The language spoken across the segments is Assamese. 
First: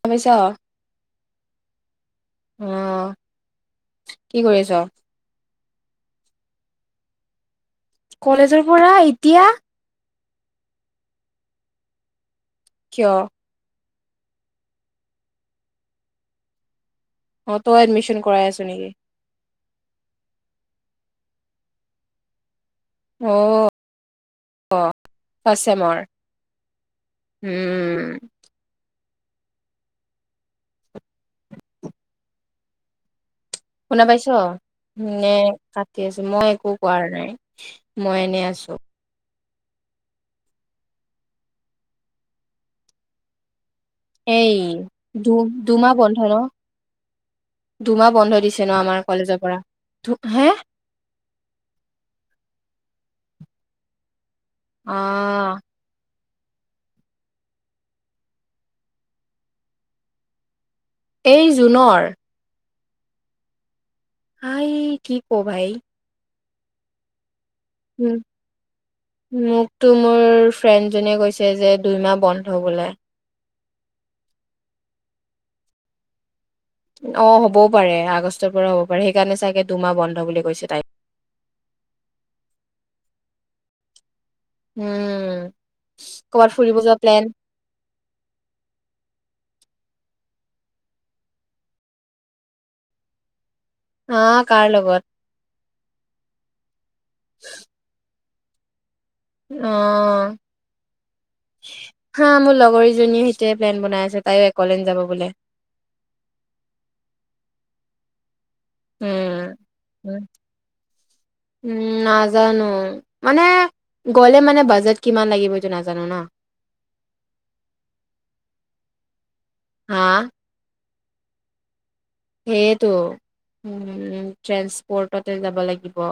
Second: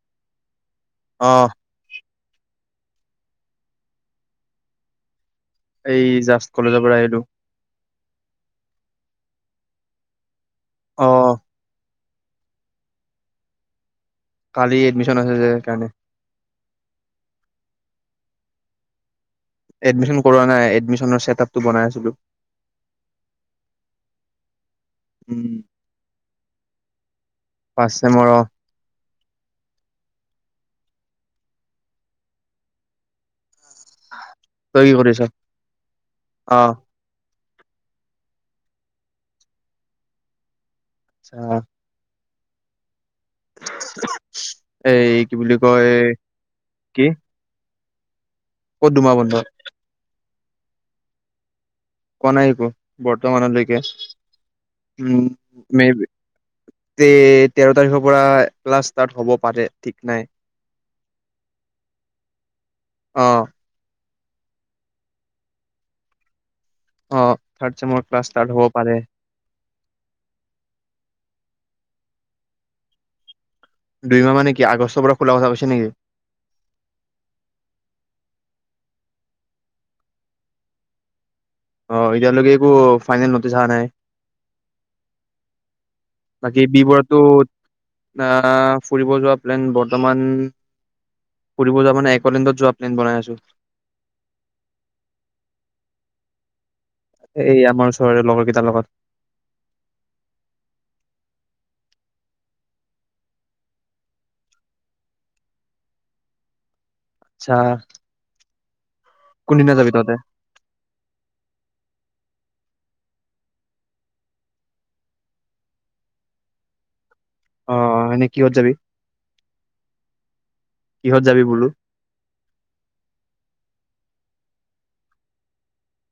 তমিছ অঁ উম কি কৰি আছা এই জাষ্ট কলেজৰ পৰা আহিলো কলেজৰ পৰা এতিয়া অঅঁ কিয়? কালি এডমিচন আছে যে সেইকাৰণে অঁ তই এডমিচন কৰাই আছ নেকি এডমিচন কৰোৱা নাই এডমিচনৰ ছেক আপটো বনাই আছিলো অঁ অঁ, আপাৰ উম। আসামৰ ফাৰ্ষ্ট চেমৰ অ', শুনা পাইছো তই কি কৰিছ? নে কাটি আছো মই একো অ', কৰোৱা নাই মই এনেই আছো অঁ আছা এই এই দু কি বুলি কয় দুমাহ বন্ধ ন কি দুমাহ বন্ধ দিছে ন ক'ত আমাৰ দুমাহ বন্ধ? কলেজৰ পৰা হাঁ কোৱা নাই একো বৰ্তমানলৈকে অ উম ম যে তেৰ তাৰিখৰ পৰা ক্লাছ ষ্টাৰ্ট হ'ব পাৰে ঠিক নাই এই জুনৰ আঁ হাই কি ক ভাই অঁ উম মোকতো মোৰ ফ্ৰেণ্ড জনে কৈছে যে দুইমাহ বন্ধ বোলে দুই মাহ মানে কি আগষ্টৰ পৰা খোলা কথা কৈছে নেকি অঁ হ'বও পাৰে আগষ্টৰ পৰা হ'ব পাৰে সেইকাৰণে চাগে দুমাহ বন্ধ বুলি কৈছে তাই অঁ এতিয়ালৈকে একো ফাইনেল নটিছ অহা নাই উম কৰ'বাত বাকী ফুৰিব বি যোৱা বৰুৱাতো প্লেন আঁ--ফুৰিব যোৱা প্লেন বৰ্তমান ফুৰিব যোৱা মানে একলেণ্ডত যোৱা প্লেন বনাই আছো আহঁ কাৰ লগত এই আমাৰ ওচৰৰে লগত কেইটাৰ লগত আঁহ হাঁ মোৰ লগৰজনীয়ে সেইটোৱে প্লেন বনাই আছে তাইও একলেণ্ড যাব বোলে আচ্ছা উম কোনদিনা যাবি তহঁতে উম আঁ নাজানো মানে গ'লে মানে বাজেট কিমান লাগিব এইটো নাজানো ন অঁ এনেই কিহত যাবি হাঁ কিহত যাবি বোলো সেইতো উ ট্ৰেন্সপৰ্টতে যাব লাগিব।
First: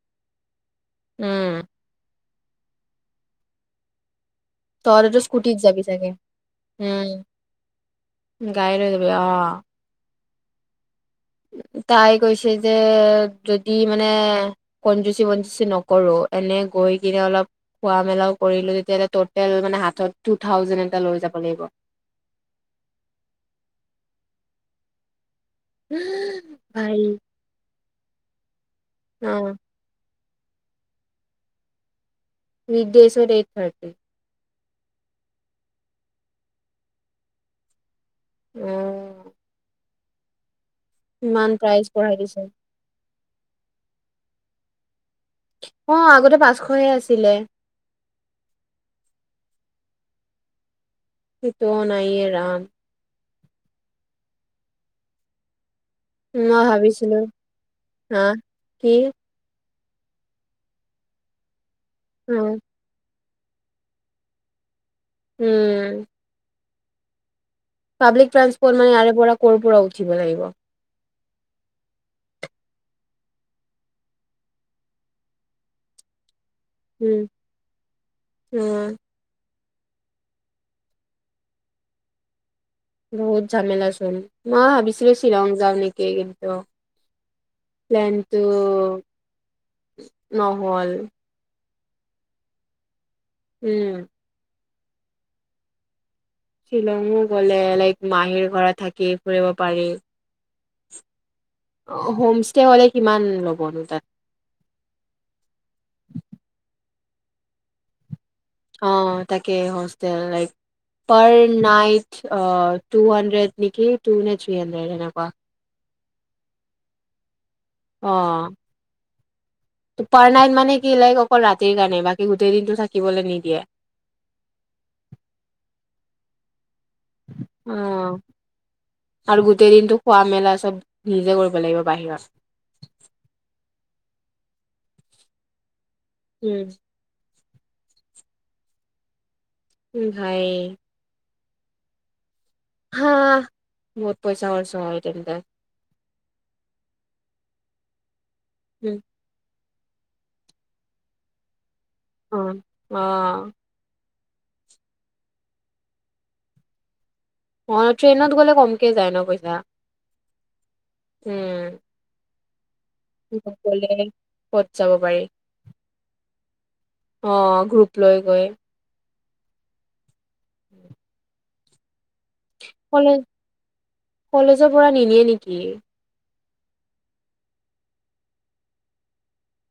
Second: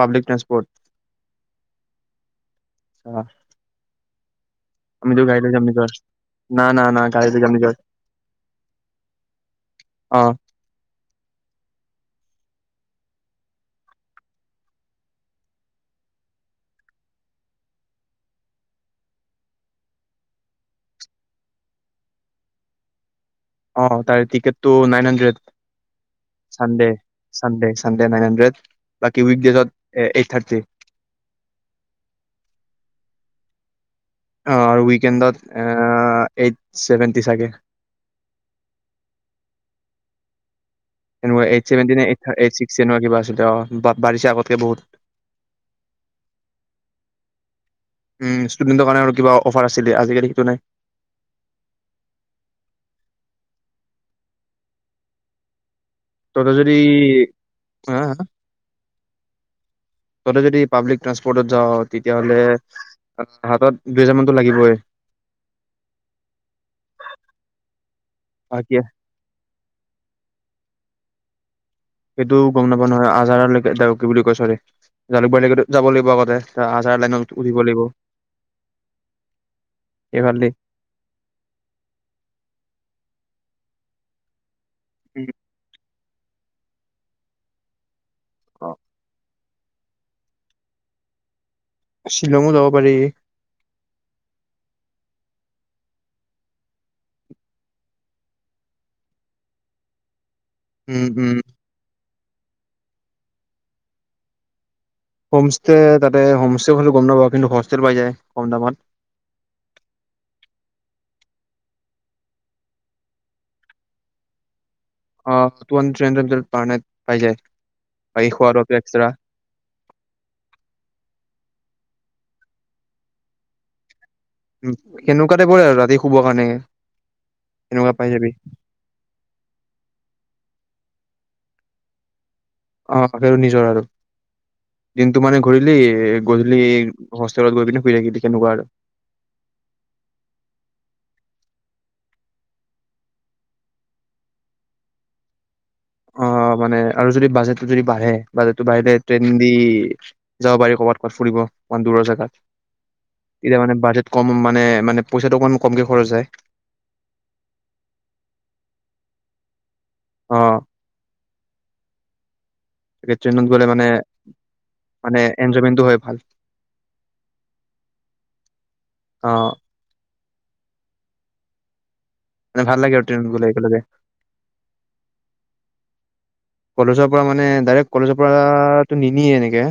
পাব্লিক ট্ৰান্সপৰ্ট উম চা তই তো স্কুটিত যাবি চাগে না না না উম গাড়ী লৈ যাম নিজৰ গাড়ী লৈ হৈ যাবি আহ। অ তাই কৈছে যে যদি মানে কনজুচি বনজুচি নকৰো এনে গৈ কিনে অলপ খোৱা মেলাও কৰিলো তেতিয়া হ'লে টটেল মানে হাতত টু থাউজেণ্ড এটা লৈ যাব লাগিব অ তাৰে টিকেট টো নাইন হাণ্ড্ৰেড চাণ্ডে ভাই চাণ্ডে হানণ্ড্ৰে নাইন হাণ্ড্ৰেড বাকী উইক অ দেশত এ থাৰটি বিডেশৰ এইড যথাৰটি অ আৰু উইকেণ্ডত এইট চছেভেন্টি চাগে উম এনো প্ৰাইচ এইটচেভেণ্টি নে বঢ়াই দিছে এইটচিক এনেকুৱা কিবা আছিল। বাৰিছে আগতকে বহুত অ আগতে পাঁচশহে আছিলে ছিল আজিকালি সেইটো নাই সটো নাইৰাম তহঁতে মই যদি ভাবিছিলো হা আহ কি তহতে যদি পাব্লিক ট্ৰ্সপৰ্টত যাও অ তেতিয়াহ'লে হাতত দুইহাজাৰ মানতো লাগিবই উম পাব্লিক ট্ৰানসপৰ্ট এতিয়া মানে ইাৰে পৰা কৰ'ৰ পৰা উঠিব লাগিব সেইটো গম নাপাও নহয় আজাৰে কি বুলি কয় চৰি জালুকবাৰীলৈকেতো যাব লাগিব আগতে এ আজাৰা উম লাইনত উঠিব লাগিব উম এইফাল দি বহুত ঝামেেলা চোন মই ভাবিছিলো উম, শ্বিলং যওঁ নেকি ক কিন্তু প্লেন্টো অ', নহল শ্বিলংঙো যাব পাৰি। উম শ্বিলংঙো গ'লে লাইক মাহীৰ ঘৰা থাকি ফুৰিব পাৰি উম উম হোম ষ্টে হ'লে কিমান ল'বনো তাত হোমষ্টে তাতে হোমষ্টে বোলো। গম নাপাবি ন হষ্টেল পাই যায়। কম দামত। অ তাকে hostel like per night two hundred নেকি টু নে থ্ৰী হানড্ৰেদ। অ, টু হান। যদি পাৰ নাইট পাই যায়। অ বাকী খোৱাটো এক্সট্ৰা'। পাৰ নাইট মানে কি লাইক অকল ৰাতিৰ কাৰণে বাকী গোটেই দিনতটো থাকিবলৈ নিদিয়ে'। সেনেকুৱাতে পৰে আৰু ৰাতি শুবৰ কাৰণে অ সেনেকুৱা পাই যাবি আৰু গোটেই দিনটো খোৱা মেলা চব নিজে কৰিব লাগিব বাহিৰত,। অ আক আৰু নিজৰ আৰু দিনটো মানে ঘূৰিলি গধুলি'। উম ওচৰত গৈ পিনি শুই থাকিলি কেনেকুৱা আৰু'। ম, ভাই। হা বহুত পইচা খৰচ হয় তেন্তে অ, মানে আৰু যদি বাজেটটো যদি বাঢ়ে। বাজেটতো বাহিলে উম ট্ৰেইন দি'। যাব পাৰি ক'ৰবাত ক'বাত ফুৰিব,। মান দুৰ জেগাত অ এতিয়া মানে বাজে কম মানে মানে পইচাটো অকমান কমকে খৰচ হয় অ ট্ৰেইনত গলে কমকে যায় ন পইচা,। অ উম,। ট্ৰেইনত গ'লে মানে সকলে কত যাব মানে পাৰি এনজয়মেন্টটো হয় ভাল আহ গ্ৰুপ লৈ গৈ। আহ,। উম,। মানে ভাল লাগে আৰু কলেজ ট্ৰেইনত গ'লে একেলগে কলেজৰ পৰা নিনিয়ে নিক কি? কলেজৰ পৰা মানে ডাইৰেক্ট কলেজৰ পৰাটো নিনিয়ে এনেকে,।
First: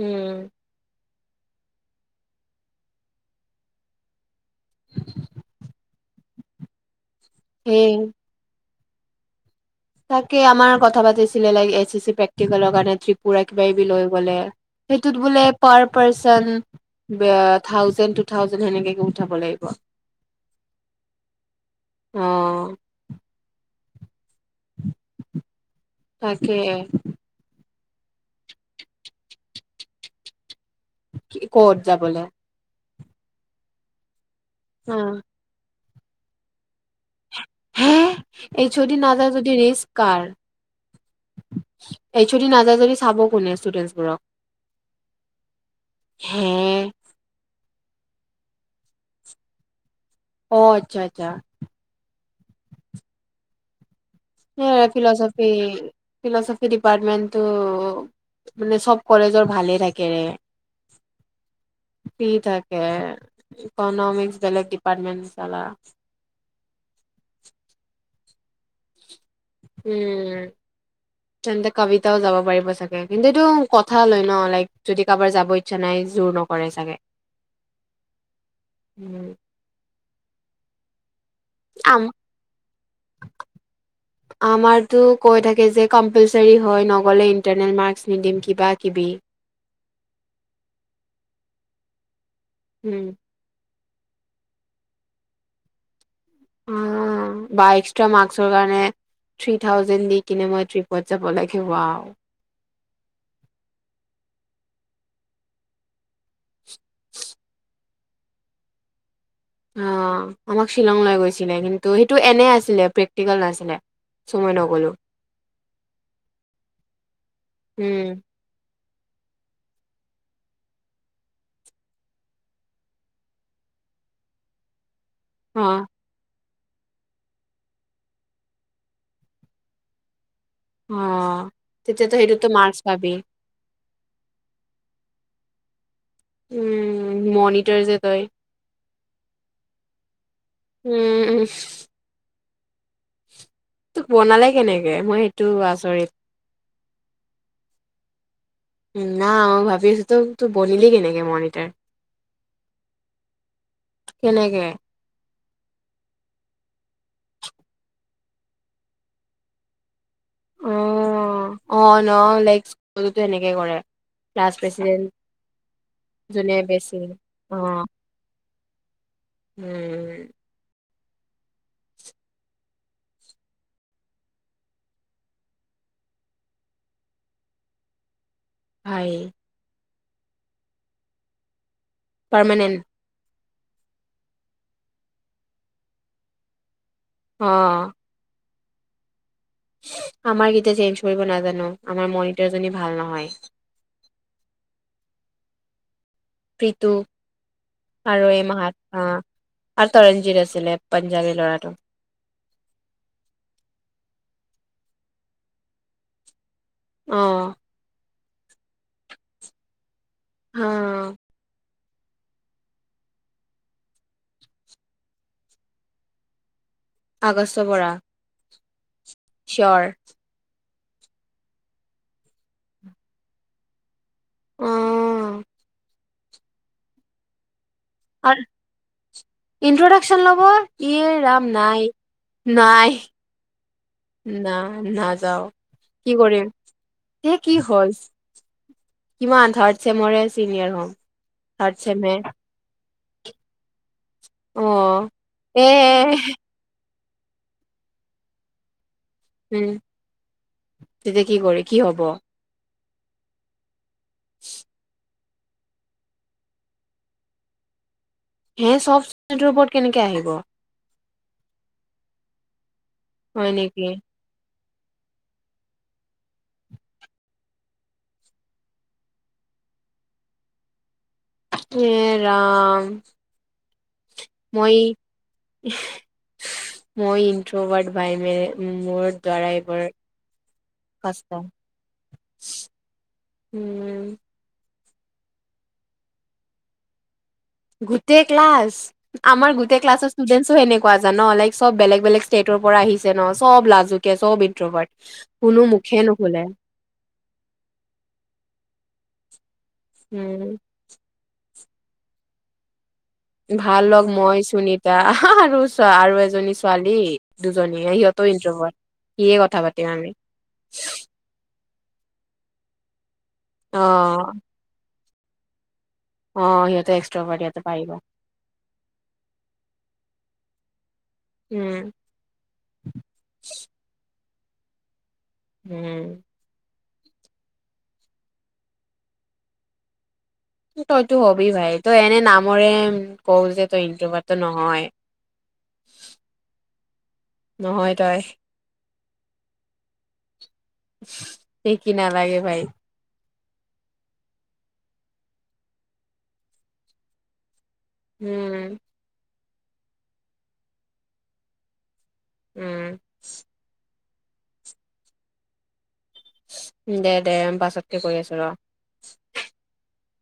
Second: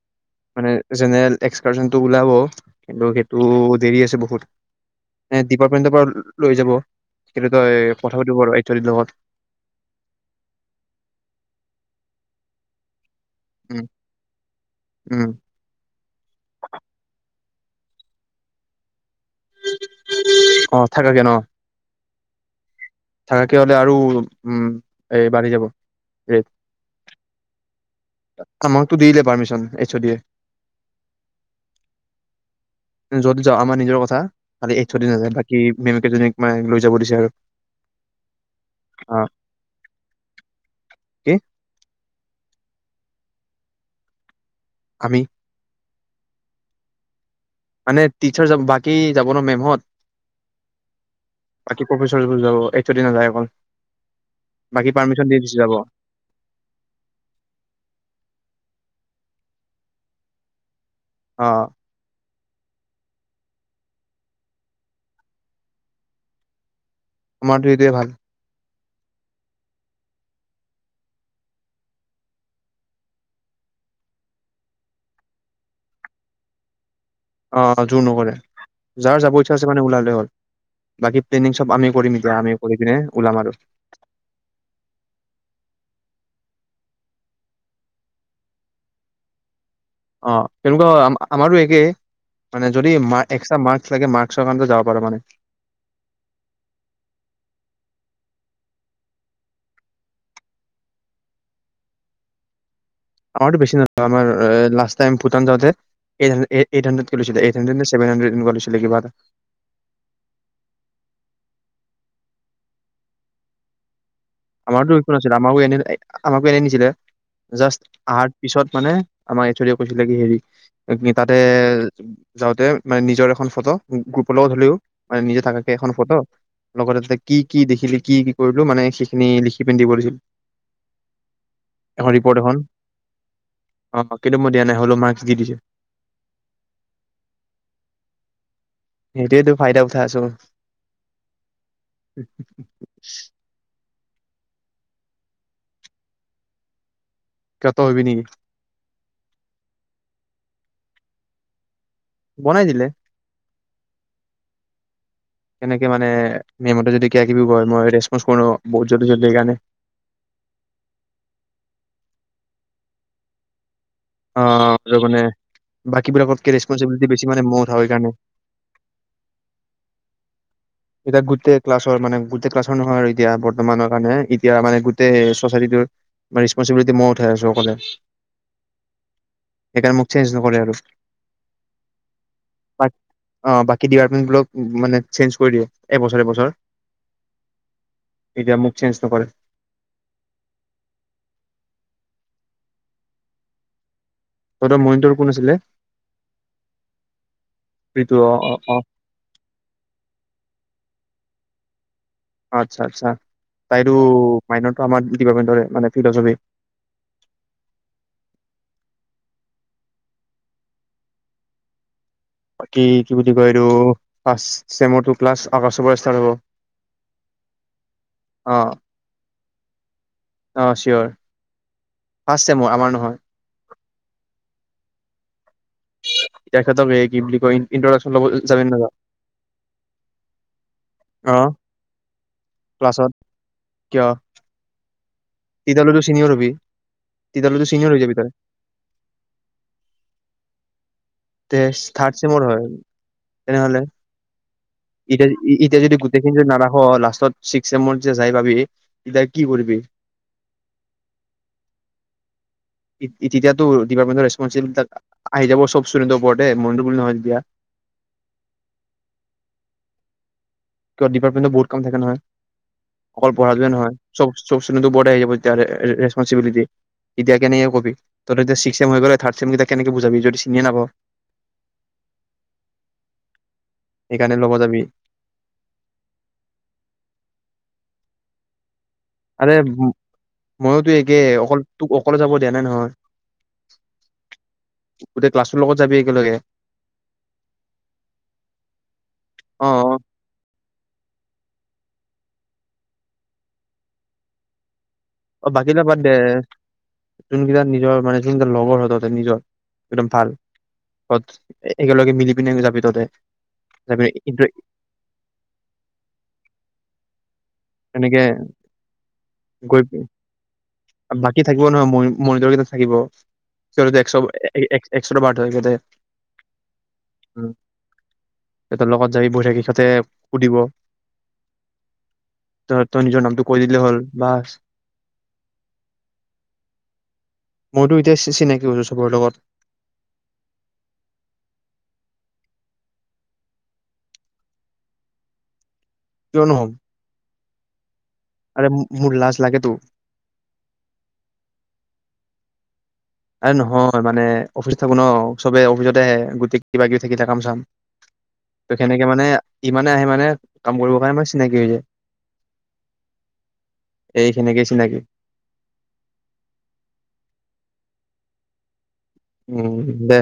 উম মানে জেনেৰেল'। এক্সকাৰচনটো ওলাব কিন্তু সেইটো দেৰি আছে বহুত ডিপাৰ্টমেন্টৰ পৰা লৈ যাব সেইটো সেই তই পথা পাতিব বাৰ,। চৰিত লগত'। তাকে আমাৰ কথা পাতিছিলে ল এ চি চি প্ৰেক্টিকেলৰ কাৰণে ত্ৰিপ,। পুৰা কিবা উম কিবি লৈ গ'লে সেইটোত উম বোলে per person thousand two thousand সেনেকে,। উঠাব লাগিব অ অ থাকাকে ন থাকাকে হলে আৰু'। উম এই বাৰে যাব এই'। তাকে আমাকতো দিলে পাৰ্মিচন এইচ ড এ'। কি ক'ত যাবলে যদি যাও আমাৰ নিজৰ কথা। খালি এই চ অ দি নাযায় বাকী মেমকেইজনীক মানে লৈ যাব দিছে আৰু। হে এইচ অ ডি নাযায় যদি ৰিক্স কাৰ, কি এইচ অ ডি নাযায় যদি চাব কোনে ষ্টুডেন্টছবোৰক আমি হে মানে টিচাৰ যাব বাকী যাব ন মেমহত। অ আচ্ছা আচ্ছা বাকী যাব এইচ অ ডি নাযায় অকল। স বাকী পাৰ্মিশন দি ফিলচফি গুচি যাব ফিলচফি ডিপাৰ্টমেণ্টটো মানে চব কলেজৰ ভালে থাকেৰে অ সি থাকে ইকনমিক্স বেলেগ ডিপাৰটমেণ্ট চালা আমাৰতো এইটোৱে ভাল উম তেন্তে কবিতাও যাব পাৰিব চাগে, কিন্তু এইটো কথা লয় ন লাইক যদি কাৰোবাৰ যাব ইচ্ছা নাই জোৰ নকৰে চাগে অ জোৰ নকৰে যাৰ উম যাব ইচ্ছা আছে মানে ওলালেই হ'ল। বাকী ট্ৰেইনিং চব আমি আম কৰিম এতিয়া আমি কৰি কিনে ওলাম আৰু কম্পালচৰী হয় নগ'লে ইণ্টাৰনেল মাৰ্কছ নিদিম কিবা কিবি অ তেনেকুৱা আমাৰো একেই মানে যদি উম, ম এক্সট্ৰা মাৰ্ক লাগে মাৰ্কচ কাৰণে ও যাব পাৰে মানে বা এক্সট্ৰা মাৰ্ক্সৰ কাৰণে থ্ৰী থাউজেড দি কিনে মই ত্ৰিপত যাব লাগিব আৰু। আমাৰতো বেছি নহ আমাৰ লাষ্ট টাইম ভূটান যাওঁতে এই এইট হান্দ্ৰেড কে লৈছিলে, এইট হান্দ্ৰেড ছেভেন হাড্ৰেড এনেকুৱা লৈছিলে কিবা অ আমাক শ্বিলং লৈ গৈছিলে, কিন্তু সেইটো এনে আছিলে প্ৰেক্টিকেল নাছিলে। চ' মই নগ'লো আমাৰতো একো নাছিলে, আমাৰো এনে আমাকো এনে নিছিলে জাষ্ট উম অহাৰ পিছত মানে আমাৰ এইচ অ ডি য়ে কৈছিলে কি হেৰি তাতে যাওঁতে মানে নিজৰ এখন ফটো গ্ৰুপৰ লগত হলেও মান নিজে থাকাক অ' এখন ফত [unintelligible] লগতে ততে কি কি দেখিলি কি কি কৰিলো মানে খিনি লিখি পিন্ধিব দিছিল অ তেতিয়া এখন তু ৰিপৰ্ট হেইটোত তো এখন মাৰ্ক্স পাবি অ কিন্ত মই দিয়া নাই হ'লো মাৰ্স দিছোঁ উম মনিটাৰ যে তই সেইটোটো ফাইদা উঠাইছো উম উ উ [unintelligible] তোক বনালে কেনেকে মই সেইটো আচৰিত কিয় তই হবি নেকি ন মই ভাবি আছো তো তোৰ বনিলি কেনেকে মনিটাৰ বনাই দিলে কেনেকে কেনেকে মানে মেমতে যদি কিব কিবি হয়য় মই ৰেচপন্ কৰোুত জল্দি জলদি কাৰণে অ অ ন লাইক স্কুলতো এনেকে কৰে। ক্লাছ প্ৰেচিডেণ্ট আহ মে বাকীবিলাকতকে ৰেচপনিবিলিটি বেছি মানে অ মঠ স কাৰণে উম এতিয়া গোটেই ক্লাছৰ মানে গোটেই ক্লাছৰ নহয় আৰু এতিয়া বৰ্তমানৰ কাৰণে এতিয়া মানে গোটেই চচাইটিটোৰ ৰেচপনচিবিলিটি মই উঠাই আছো অক'লে হয় সেইকাৰণে মোক চেঞ্জ নকৰে। আৰু পাৰমানেণ্ট বাক অ বাকী ডিপাৰ্টমেন্ট বিলাক মানে চেঞ্জ কৰি দিয়ে। এবছৰ এবছৰ আহ এতিয়া মোক চেঞ্জ নকৰে আমাৰ গীটা চেঞ্জ কৰিব নাজানো আমাৰ মনিটৰজনী ভাল নহয় তহঁতৰ মনিটৰ কোন আছিলে। পিতু প্ৰীতু আৰু অ এই অ অ মাহাত আহ আৰু তৰণজিত আছিলে। পঞ্জাৱী ল'ৰাটো। আচ্ছা আচ্ছা তাইতো মাইনটো আমাৰ ডিপাৰ্টমেন্ট মানে ফিলচপি আহ হ বাকি কি বুলি কয় এইটো ফাৰ্ষ্ট চেজ ক্লাৰষ্ট আগষ্টৰ পৰা হ'ব আগষ্টৰ পৰা অ চিঅ'ৰ অঁ চিয়'ৰ ফাৰ্ষ্ট টাইমৰ আমাৰ নহয় অ দেখেত গ কি বুলি কৈ আৰু ইনট্ৰডাকচন লব এ অ ৰাম নাই নাই ক্লাছত কিয় না নাযাওঁ তেতিয়ালৈতো কি চিনিয়ৰ কৰিম হবি এ কি তেতিয়ালৈতো হল চিনিয়ৰ হৈ যাবি তই কিমান থাৰ্ড চমৰে চিনিয়ৰ হ'ম তে থাৰ্ড চেমৰ হয়। তেনেহ'লে অ এতিয়া এ এতিয়া যদি গোটেইখিনি যদি নাৰাখা লাষ্ট চিক চে মৰ যে যাই পাবি তেতিয়া কি উম কৰিবি তেতিয়া কি কৰি কি হ'ব তেতিয়াতো ডিপাৰ্টমেণ্ট ৰেচপঞ্চ চিম্বল তাত আহি যাব চব ষ্টুৰেণ্টৰ ওপৰতে মনিটৰ বুলি নহয় তেতিয়া হে চ'ব ইস্তোডেন্ত ওপৰত কেনেকে আহিব কি ডিপাৰ্মেণ্টত বহুত কাম থাকে নহয়। অকল হয় পঢ়া যোৱ নেকি নহয় চ'ব চব ষ্টুডেণ্টৰ ওপৰতে আহিব এতিয়া ৰেচপনচিবিলিটি। এতিয়া কেনেকৈ ক'বি? তহঁতৰ এতিয়া ছিক্স চেম হৈ গ'লে, থাৰ্ড চেমকিটাক কেনেকে বুজাবি, যদি চিনিয়েই নাপাওঁ য়ে, ৰাম সেইকাৰণে লগত মই, যাবি। মই ইণ্ট্ৰ'ভাৰ্ট, ভাইবেৰে। উম আৰে, ময়োতো একে। কষ্ট অকল তোক, অকলে যাব দিয়া নাই নহয় উম গোটেই ক্লাছটোৰ লগত যাবি, একেলগে গোটেই ক্লাছ, আমাৰ অ গোটেই ক্লাছৰ ষ্টুডেণ্টছও সেনেকুৱা, জান? লাইক চব বেলেগ-বেলেগ ষ্টেটৰ পৰা আহিছে ন। চব লাজুকীয়া, চব ইণ্ট্ৰ'ভাৰ্ট অ', বাকী তই বাদ দে। যোনকেইটা নিজৰ, মানে, যোনকেইটা লগৰ হয়, তহঁতৰ নিজৰ একদম ভাল উম [unintelligible] এ, একেলগে মিলি পিনে যাবি, তহঁতে ভাল লগ, যাবি মই, সুনীতা, আৰু, আৰু এজনী ছোৱালী। দুজনীয়ে। এনেকে সিহঁতো ইণ্ট্ৰ'ভাৰ্ট। কিয়েই কথা পাতিম আমি পুৰণা, মই, মৰিগাঁৱৰকেইটা থাকিব [unintelligible] একশ অ এক এক্সট্ৰ'ভাৰ্ট হয়, সেইকেইটা অ সিহঁতে এক্সট্ৰভাৰ্ট উম, সিহঁতে পাৰিব সিহঁতৰ লগত যাবি, বহি থাকিবি। সিহঁতে সুধিব উম। ত', তই নিজৰ নামটো কৈ দিলে হ'ল বাছ উম। মইতো এতিয়া চিনাকি হৈছোঁ, চবৰে লগত তইতো হবি, ভাই। তই এনে নামৰে কও যে, তই ইণ্ট্ৰ'ভাৰ্ট, বাট, তই নহয় কিয় নহ'ম নহয় তই আৰে মোৰ লাজ লাগে, তো এ, কি নালাগে, ভাই আৰে, নহয়, মানে, অফিচত থাকোঁ ন। চবে অফিচতেই আহে। গোটেই কিবা-কিবি থাকিলে, কাম-চাম উম ত', সেনেকে মানে ইমানে আহে, মানে, কাম কৰিবৰ কাৰণে। আমাৰ চিনাকিয়েই হৈ যায় উম। এইখিনিকেই চিনাকি দে, দে। পাছতকে কৰি আছোঁ, ৰ উম, দে।